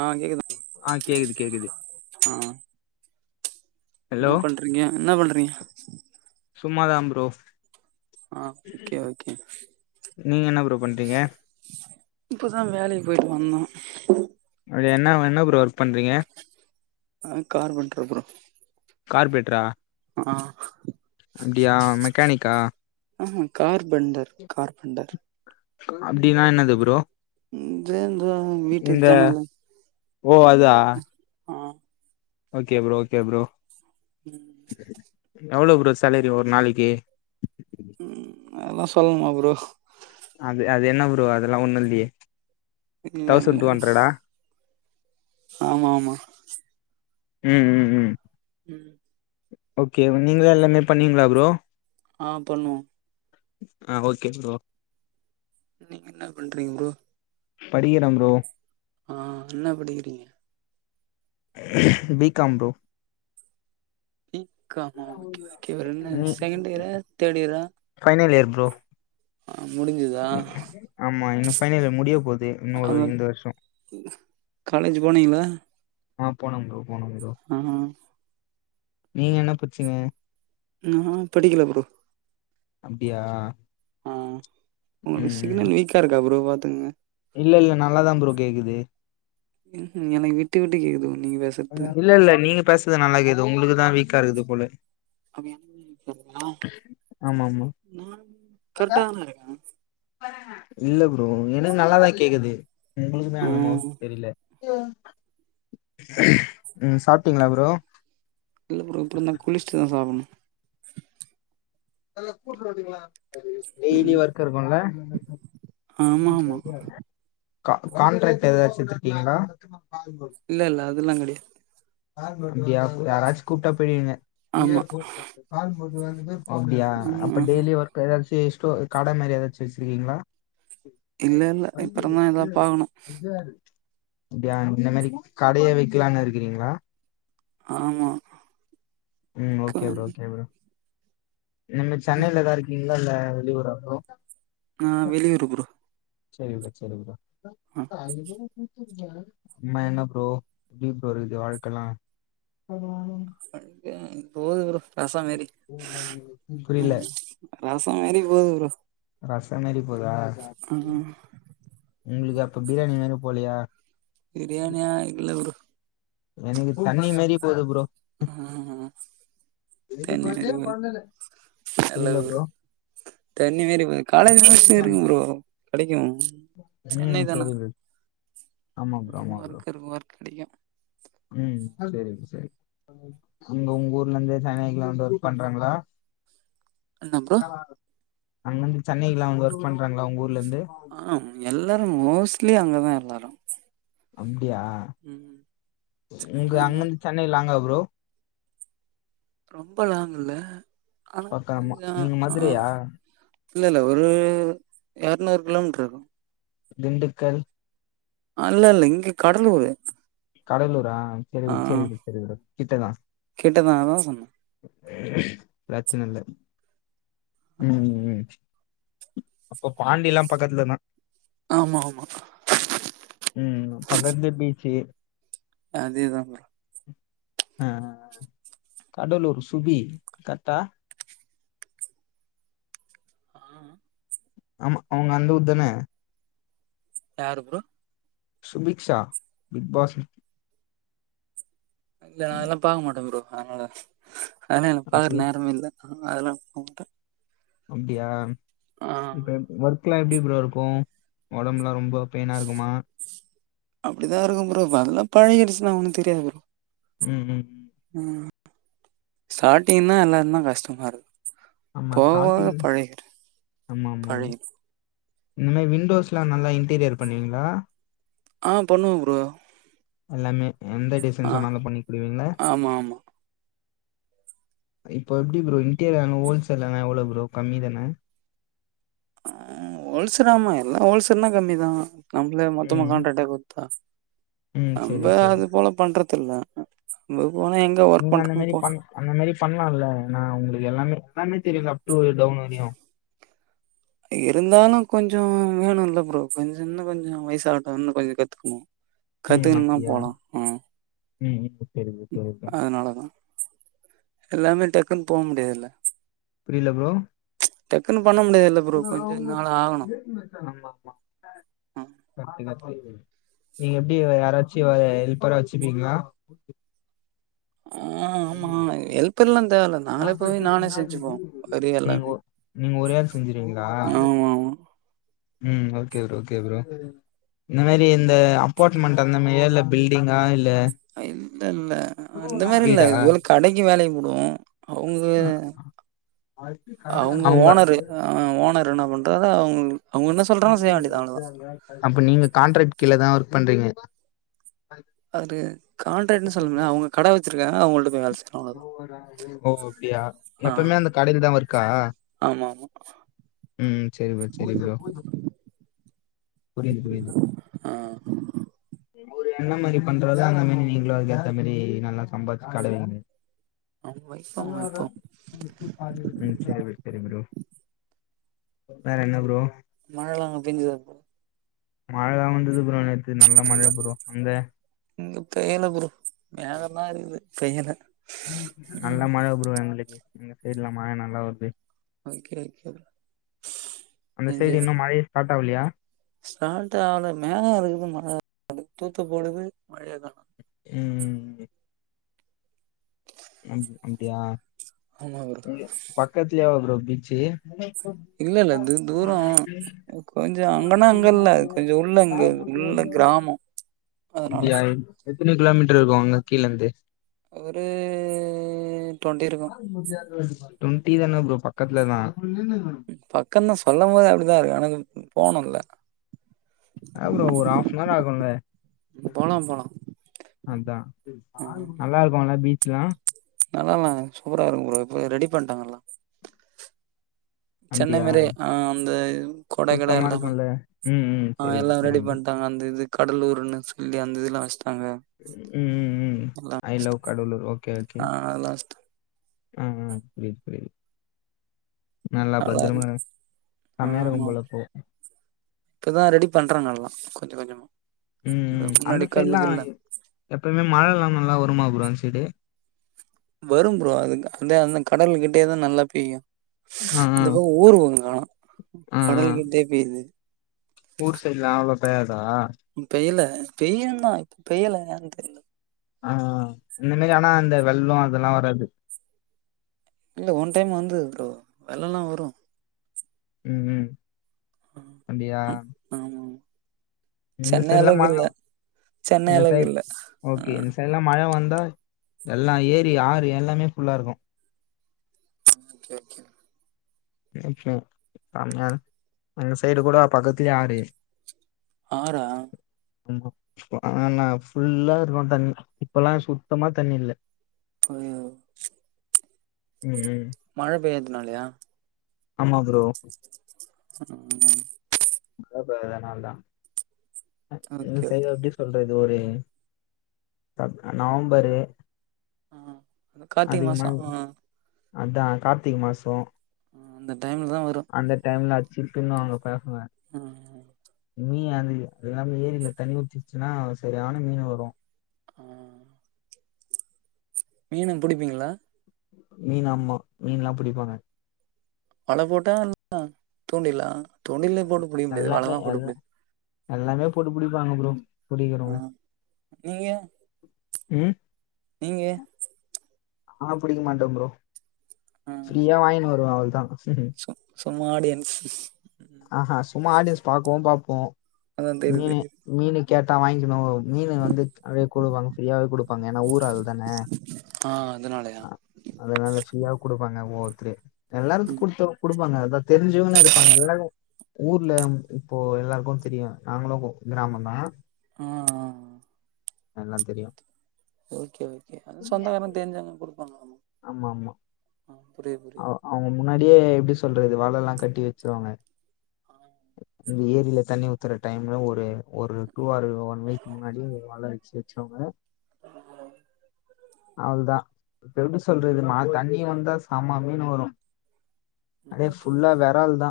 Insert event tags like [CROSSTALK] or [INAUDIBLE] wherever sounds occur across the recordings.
ஆ கேக்குதா ஆ கேக்து கேக் ஆ ஹலோ என்ன பண்றீங்க என்ன பண்றீங்க சும்மாதா ப்ரோ ஆ ஓகே ஓகே நீங்க என்ன ப்ரோ பண்றீங்க இப்பதா வேலைக்கு போயிட்டு வந்தோ அப்டியா என்ன என்ன ப்ரோ ஒர்க் பண்றீங்க ஆ கார்பன்டர் ப்ரோ கார்ப்ரேட்ரா ஆ மெக்கானிக்கா ஆ ஹு கார்பென்டர் கார்பென்டர் அப்டினா என்னது ப்ரோ அது இந்த வீட்டு இந்த ஜனல்லு ஓ அதா ஆ ஓகே ப்ரோ ஓகே ப்ரோ ம் எவ்ளோ ப்ரோ சேலரி ஒரு நாளைக்கு ம் அதல்லா சொல்ணுமா ப்ரோ அது அது என்ன ப்ரோ அதுல்லா ஒண்ணுல்லயே இல்ல இல்ல தௌசண்ட் டூ ஹண்ட்ரடா ஆமா ஆமா ம் ம் ம் ம் ஓகே நீங்களா எல்லாமே பண்ணீங்களா ப்ரோ ஆ பண்ணுவோ ஆ ஓகே ப்ரோ நீங்க என்ன பண்றீங்க ப்ரோ படிக்கிற ப்ரோ ஆ என்ன படிக்கிறீங்க பி காம் ப்ரோ பி காமா ஓகே ஓகே ப்ரோ என்ன நீ செகண்ட் இயரா தேட் இயரா ஃபைனல் இயர் ப்ரோ ஆ முடிஞ்சுதா ஆமா இன்னு ஃபைனல் இயர் முடியப் போது இன்னொரு அதா இந்த வருஷோ காலேஜ் போனீங்களா ஆ போனே ப்ரோ போனே ப்ரோ ஆ நீங்க என்ன பட்ச்சீங்க நா படிக்கல ப்ரோ அப்டியா ஆ உங்களுக்கு சிக்னல் வீக்கா இருக்கா ப்ரோ பாத்துக்கங்க இல்லல்ல நல்லாதா ப்ரோ கேக்குது ம்ஹு எனக்கு விட்டு விட்டு கேக்குது நீங்க பேஸ்றது இல்லல்ல நீங்க பேசுறது நல்லா கேக்குது உங்களுக்குதா வீக்கா இருக்குது போல அ ஆமா ஆமா நான் கரெக்டா தானே இருக்கேன் இல்ல ப்ரோ எனக்கு நல்லாதா கேக்குது உங்களுக்குதா ஆ அந்தம தெரியல க்ஷம் சாப்பிட்டீங்களா ப்ரோ இல்ல ப்ரோ அப்றந்தா குளிச்ச்சிட்டு சாப்புட்ணு டெய்லி ம் ஒர்க் இருங்குல்ல ஆமா ஆமா கா கான்ட்ராக்ட் ஏதாச்சு வச்சிருக்கீங்களா இல்லல்ல அதெல்லா கெடையாது அப்டியா யாராச்சு கூப்ட்டா போய்டுவிங்க ஆமா அப்டியா ஆமா அப்ப ஆமா டெய்லி ஒர்க் ஏதாச்சும் ஸ்டோர் கட மாரி ஏதாச்சு வச்சிருக்கீங்களா இல்ல இல்ல இப்பறந்தா எதா பாக்ணு யாரு அப்டியா இந்த மாரி கடையை வைக்கலான்னு இருக்கிறீங்களா ஆமா ம் க ஓகே ப்ரோ ஓகே ப்ரோ நம்ம ஆ சென்னையில தா இருக்கீங்களா இல்ல வெளியூரா ப்ரோ நா வெளியூருப்ரோ செரிங்கா சேரிங்கா ஆ அம்மா என்ன ப்ரோ [UNINTELLIGIBLE] வாழ்க்கை ப்ரோ இருக்குது வாழ்க்கலாம் [UNINTELLIGIBLE] போது ப்ரோ ரசொ மேறி புரியில்ல ரசொ மாறி போது ப்ரோ ரசொ மாறி போதா ஆ உங்குளுக்கு அப்ப பிராணி மாரி போலையா பிரியாணியா இல்ல ப்ரோ எனக்கு தண்ணி மாறியை போது ப்ரோ ஆ தண்ணி மேரி போது நல்லது ப்ரோ தண்ணி மாரி போது காலேஜ் [UNINTELLIGIBLE] தெரியு ப்ரோ கெடைக்கூ ம் செரி ப்ரோ ஆமா ப்ரோ ஆமா ப்ரோ ஒர்க் இருக்கு ஒர்க் கெடைக்கூ ம் செரி ப்ரோ செரி ப்ரோ அங்க உங்க ஊர்ல இருந்தே ஜநங்கல்லா வந்து ஒர்க் பண்றாங்களா என்ன ப்ரோ அங்கருந்து சென்னை எல்லா வந்து ஒர்க் பண்றாங்களா உங்க ஊர்லந்து ஆ எல்லாரு மோஸ்ட்லி அங்கதா எல்லாரு அப்டியா ம் உங்க சென்னை தா அங்கந்து சென்னை லாங்கா ப்ரோ ரொம்ப லாங் இல்ல ஆனா பக்கமா கொஞ்சொ நீங்க அ மதுரையா இல்ல இல்ல ஒரு எர்நூறு கிலோமீட்டர் இருக்கூ திண்டுக்கல் அல்ல அல்ல இங்க கடலூர்ரு கடலூரா சரி விடு சரி விடு சரி விடு கிட்டதா கிட்டதா அதா சொன்னே பிரச்சன இல்ல ம் ம் அப்ப பாண்டில்லாம் பக்கத்துல தா ஆமா ஆமா ம் பக்கத்து பீச்சி அதேதா ப்ரோ அ அ அ கடலூர் சுபி கர்ட்டா ஆ ஆமா அவுங்க அந்த ஊர்தான யாரு ப்ரோ சுபிக்ஷ்ஷா பிக்பாஸ் இல்ல நா அதெல்லா பாக்க மாட்டே ப்ரோ அதனால அதெல்லா பாக்ற அப்டியா நேரமே இல்ல ஆ அதெல்லா பாக்க மாட்டே அப்டியா ஆ இப்ப ஒர்க் லா எப்டி ப்ரோ இருக்கூ ஒடம்புலா ரொம்ப பெய்னா இருக்குமா அப்டிதா இருக்கூ ப்ரோ தல்லா பழகிடுச்சுன்னா ஒண்ணு தெரியாது ப்ரோ ம் ம் ம் சாட்டிங்ன்னா எல்லாருந்தா கஷ்டமா இருக் ஆமா போவ போக ஸ்டார்டிங் பழகிடு பழகிடு இந் மாரி விண்டோஸ்லா நல்லா இன்டீரியர் பண்ணுவிங்ளா ஆ பண்ணுவ ப்ரோ எல்லாமே எந்த டிசைன் ஆ சொன்னாலு பண்ணி குடுவீங்ள ஆமா ஆமா இப்போ எப்டி ப்ரோ இன்டீரியர்னா ஹோல்சேல்ன எவ்ளோ ப்ரோ கம்மி தான ஆ ஓல்சர் ஆமா எல்லா ஓல்சர்னா கம்மிதா நம்ளே மொத்தமா ம் கான்ட்ரக்டா குடுத்தா ம் நம்ப செரி செரி அது போல பண்றது ல்ல நம்ப போனா எங் நீங்க அந்த மாரி பண் அந்த மாரி பண்லால ஆனா உங்களுக்கு எல்லாமே எல்லாமே தெரியுல அப் டூ டவுன் வரையு இருந்தாலு கொஞ்சோ வேணுல்ல ப்ரோ கொஞ்சோ இன்னு கொஞ்சோ வயசாட்டு இன்னு கொஞ்சோ கத்துக்கணு ம் கத்துக்கணுன்னா அப்டியா போலா ம் ம் செரி ப்ரோ செரி ப்ரோ அதனாலதா எல்லாமே டக்குன்னு போ முடியாதுல புரில ப்ரோ டக்குன்னு பண்ண முடியாதுல்ல ப்ரோ கொஞ்ச நாள் ஆகணு ம் ஆமா நீங்க எப்டி யாராச்சு ஹெல்பரா வச்சிப்பீங்களா ஆ ஆமா எல்ப்பர்ல்லா தேவல நாங்ளே போய் நானே செஞ்சுப்போ வரி நீங்க எல்லாமே ஒ நீங்க ஒரே ஆள் செஞ்சிருவீங்ளா ஆமா ஆமா ம் ஓகே ப்ரோ ஓகே ப்ரோ இந்த மாரி இந்த அப்பாட்மெண்ட் அந்த மாறியா இல்ல பில்டிங்கா இல்ல இல்ல இல்ல அந்த மாரி இல்ல வீடா இது போல கடைக்கு வேலைக்கு போடுவோ அவுங்க அவுங்க ஓனரு அ ஓனர் என்ன பண்றாரோ அவுங்க அவுங்க என்ன சொல்றாங் செய்ய வேண்டியதா அவ்ளதா அப்ப நீங்க கான்ட்ராக்ட் கீழதா ஒர்க் பண்றீங்க அது கான்ட்ரட்னு சொல்லல அவுங்க கட வச்சிருக்காங்க அவங்கள்ட்ட போய் வேல செய்றே ஓ அப்டியா ஆ எப்பமே அந்த கடைல தா ஒர்க்கா ஆமா ஆமா ம் செரி ப்ரோ செரி ப்ரோ புரிது புரிது ஆ அவரு என்ன மாரி பண்றாரோ அந்த மாரி நீங்களு அதுக்கேத்த மாரி நல்லா சம்பாச்சி கட வைங்க ஆமா இப்போ ஆமா இப்போ [UNINTELLIGIBLE] ம் சரி ப்ரோ சரி ப்ரோ வேற என்ன ப்ரோ மழலா அங்க பேஞ்சுதா ப்ரோ மழலா வந்தது ப்ரோ நேத்து நல்ல மழ ப்ரோ அங்க இங்க பெய்யல ப்ரோ மேகமா இருக்குது பெய்யல நல்ல ம் மழ ப்ரோ எங்களுக்கு எங்க சைடு்ல மழ நல்லா வருது ஓகே ஓகே ப்ரோ அந்த என்ஜாய் சைடு பண் இன்னு மழையே ஸ்டார்ட் ஆவலயா ஸ்டார்ட் ஆவல மேக இருக்குது மழ தூத்து போடுது மழைய காணோ ம் அம் அப்டியா ஆமா ப்ரோ பக்கத்துலயா ப்ரோ பீச்சி இல்ல இல்ல இது தூரோ கொஞ்சோ அங்கன்னா அங்க இல்ல கொஞ்சோ உள்ள இங்க உள்ள கிராம அதனால அப்டியா எத்தன கிலோமீட்ர் இருக்குர அங்க கீழந்து ஒரு டொண்டி இருக்கு டொண்டி தான ப்ரோ பக்கத்துலதா பக்கதா சொல்லுபோது அப்டித்தா இருக்கு எனக்கு போணும்ல்ல ஆவு ப்ரோ ஒரு ஆஃபனவர் ஆகும்ல போலா போலா அதா ஆ நல்லாருக்குல்ல பீச்லா நல்லால சூப்பரா இருக்கு ப்ரோ இப்ப ரெடி பண்ணிட்டாங்கலா சென்னை அப்டியா மாரியே ஆ அந்த கொட கட சுத்தமா எல்லாமே இருக்குல்ல ம் ம் ஆ சரி ப்ரோ எல்லமே சரி ரெடி ப்ரோ பண்ணிடாங்க அந்த இது கடலூர்ன்னு சொல்லி அந்த இதுல்லா வச்ட்டாங்க ம் ம் ம் அ எல்லா ஐ லவ் வச்டாங்க கடலூர் ஆ எல்லா வச் அ புரிது புரிது நல்ல பத்ரம நல்லாருக்கு செம்மையா இருக்கு ஆமா போல அப்போ இப்பதா ரெடி பண்றாங்க எல்லா கொஞ்ச கொஞ்சமா ம் இந்த ம் அந்த முன்னாடி கல்லு சைட்லா கில்லா எப்பயுமே மழ நல்ல வருமா ப்ரோ அந்த சைடு வரு ப்ரோ அதுக்கு அத அந்த கடல கிட்டேதா நல்லா பெய்யு ஆ ஆ இந்த பக்கோ ஊர்பக்கோ காணு ஆ ஆ கடல் கிட்டே பெய்து ஊர் சைட்லா அவ்ளோவா பேய்யாதா பெய்யல பெய்யதா இப்ப பெய்யல ஏன்னு தெரில ஆ இந்த மேரி ஆனா இந்த வெள்ளோ அதெல்லா வராது இல்ல ஒன் டைம் வந்துது ப்ரோ வெல்லா வரு ம் ம் அப்டியா ஆனா ஆமா சென்னை சைட்லாம் அளவுக்கு மழை இல்ல சென்னை இந்த அளவுக்கு சைட் இல்ல ஆ ஓகே இந்த சைட்லா மழ வந்தா எல்லா ஏரி ஆறு எல்லாமே ஃபுல்லா இருக்கு [UNINTELLIGIBLE] ம் கம்மியாத அங்க சைடு கூட பக்கத்துலியே ஆரு ஆரா கொங்கக் ஆனா என்னா ஃபுல்லாருக்கு தண்ணி இப்பல்லா சுத்தமா தண்ணி இல்ல [UNINTELLIGIBLE] ம் மழை பெய்யாதுனாலயா ஆமா ப்ரோ ம் ரோட்லா இருக்றதே நாந்தா அ ஓகே சேரி ஓகே அப்டியே சொல்றது ஒரே நவம்பரு ஆ அந்த கார்த்திகை அதிகமா மாசம் ஆ அதா கார்த்திக மாசோ அந்த டைம்ல தா வரு அந்த டைம்ல அச்சிருகுன்னுவாங்க பேசவ அ அஹ மீன் அது எல்லாமே ஏரியில்ல தண்ணி ஊத்திச்சுன்னா செரியான மீனு வரு ஆ மீன புடிப்பீங்ளா மீன் ஆம மீன்லா புடிபாங்க வலை போட்டா இல்ல தூண்டில்லா தூண்டில்லே போட்டு புடிக முடியாது எல்லாமே வலதா போட்டு எல்லா புடிக் எல்லாமே போட்டு புடிப்பாங்க ப்ரோ புடிக்கிறவங்க புடிப்போம் ஆ நீங்க ம் நீங்க ஆ புடிக்க மாட்டோ ப்ரோ ஃப்ரீயா வாங்கினு வருவே அவ்ள்தா சம் சும்மாடியன்ஸ் ஆஹ சும்மா ஆடியன்ஸ் பாக்கவு பாப்போ அதா தெரிது மீனு தெரிது மீனு கேட்டா வாங்கணு மீனு வந்து அப்டியே குடுப்பாங்க ஃப்ரீயாவே குடுப்பாங்க ஏனா ஊராள் தான ஆ அதனாலயா அ அதுனால ஃப்ரீயா குடுப்பாங்க ஒவ்வொத்தரு எல்லாருக்கு ம் குடுத்துரு குடுப்பாங்க அதா தெருஞ்சவுங்களா இருப்பாங்கல்ல ஊர்ல இப்போ எல்லாருக்கு தெரியு நாங்களு கிராமந்தா ஆ ஆ எல்லா தெரியு ஓகே ஓகே அது சொந்தக்காரங்க தெருஞ்சவுங்க குடுப்பாங்க ஆமா ஆமாமா புரியுது அ புரியுது அவுங்க முன்னாடியே எப்டி சொல்றது வாழல்லா கட்டி வச்சுருவாங்க இந்த ஏரில தண்ணி ஊத்துற டைம்ல ஒரு ஒரு டூ ஆறு ஒன் வீக் முன்னாடி வளரிச் ஜெய்சவங்க அவ்ளதா இப்ப எப்டி சொல்றது மாடு தண்ணி வந்தா செம்ம மீனு வரு அதே ஓகே ஃபுல்லா ஓகே வெறால் தா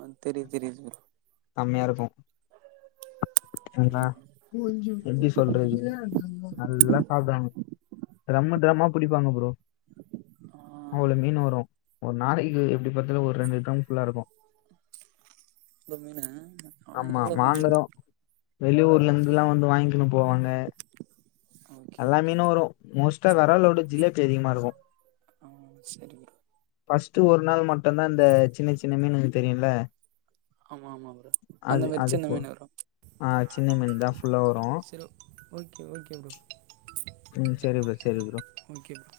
ஆ தெரிது தெரிது ப்ரோ கம்மியா இருக்கு நண்பா எப்டி சொல்றது நல்லா சாப்டுவாங்க ட்ரம்மு டரம்மா புடிப்பாங்க ப்ரோ ஆ அவ்ளோ மீன் வரு ஒரு நாளக்கி எப்டி பாத்தாலு ஒரு ரெண்டு ட்ரம் ஃபுல்லா இருக்கு அவ்ளோ மீனு ஆமா வாங்குறோ வெளி ஊர்ல இருந்துல்லா வந்து வாங்க்கிணு போவாங்க ஓகே எல்லா ஓகே மீனு வரு மோஸ்ட்டா வெறாலோட ஜிலேபி அதிகமா இருக்கு ம் சரி ப்ரோ பஸ்ட்டு ஒரு நாள் மட்டுந்தா இந்த சின்ன சின்ன மீனிருக்கு தெரியுல்ல ஆமா ஆமா ப்ரோ அந்த அது மாரி அது சின்ன போ மீனு ப்ரோ ஆ சின்ன மீன் தா ஃபுல்லா வரு சரி ஓகே ஓகே ப்ரோ ம் சரி ப்ரோ சரி ப்ரோ ஓகே ப்ரோ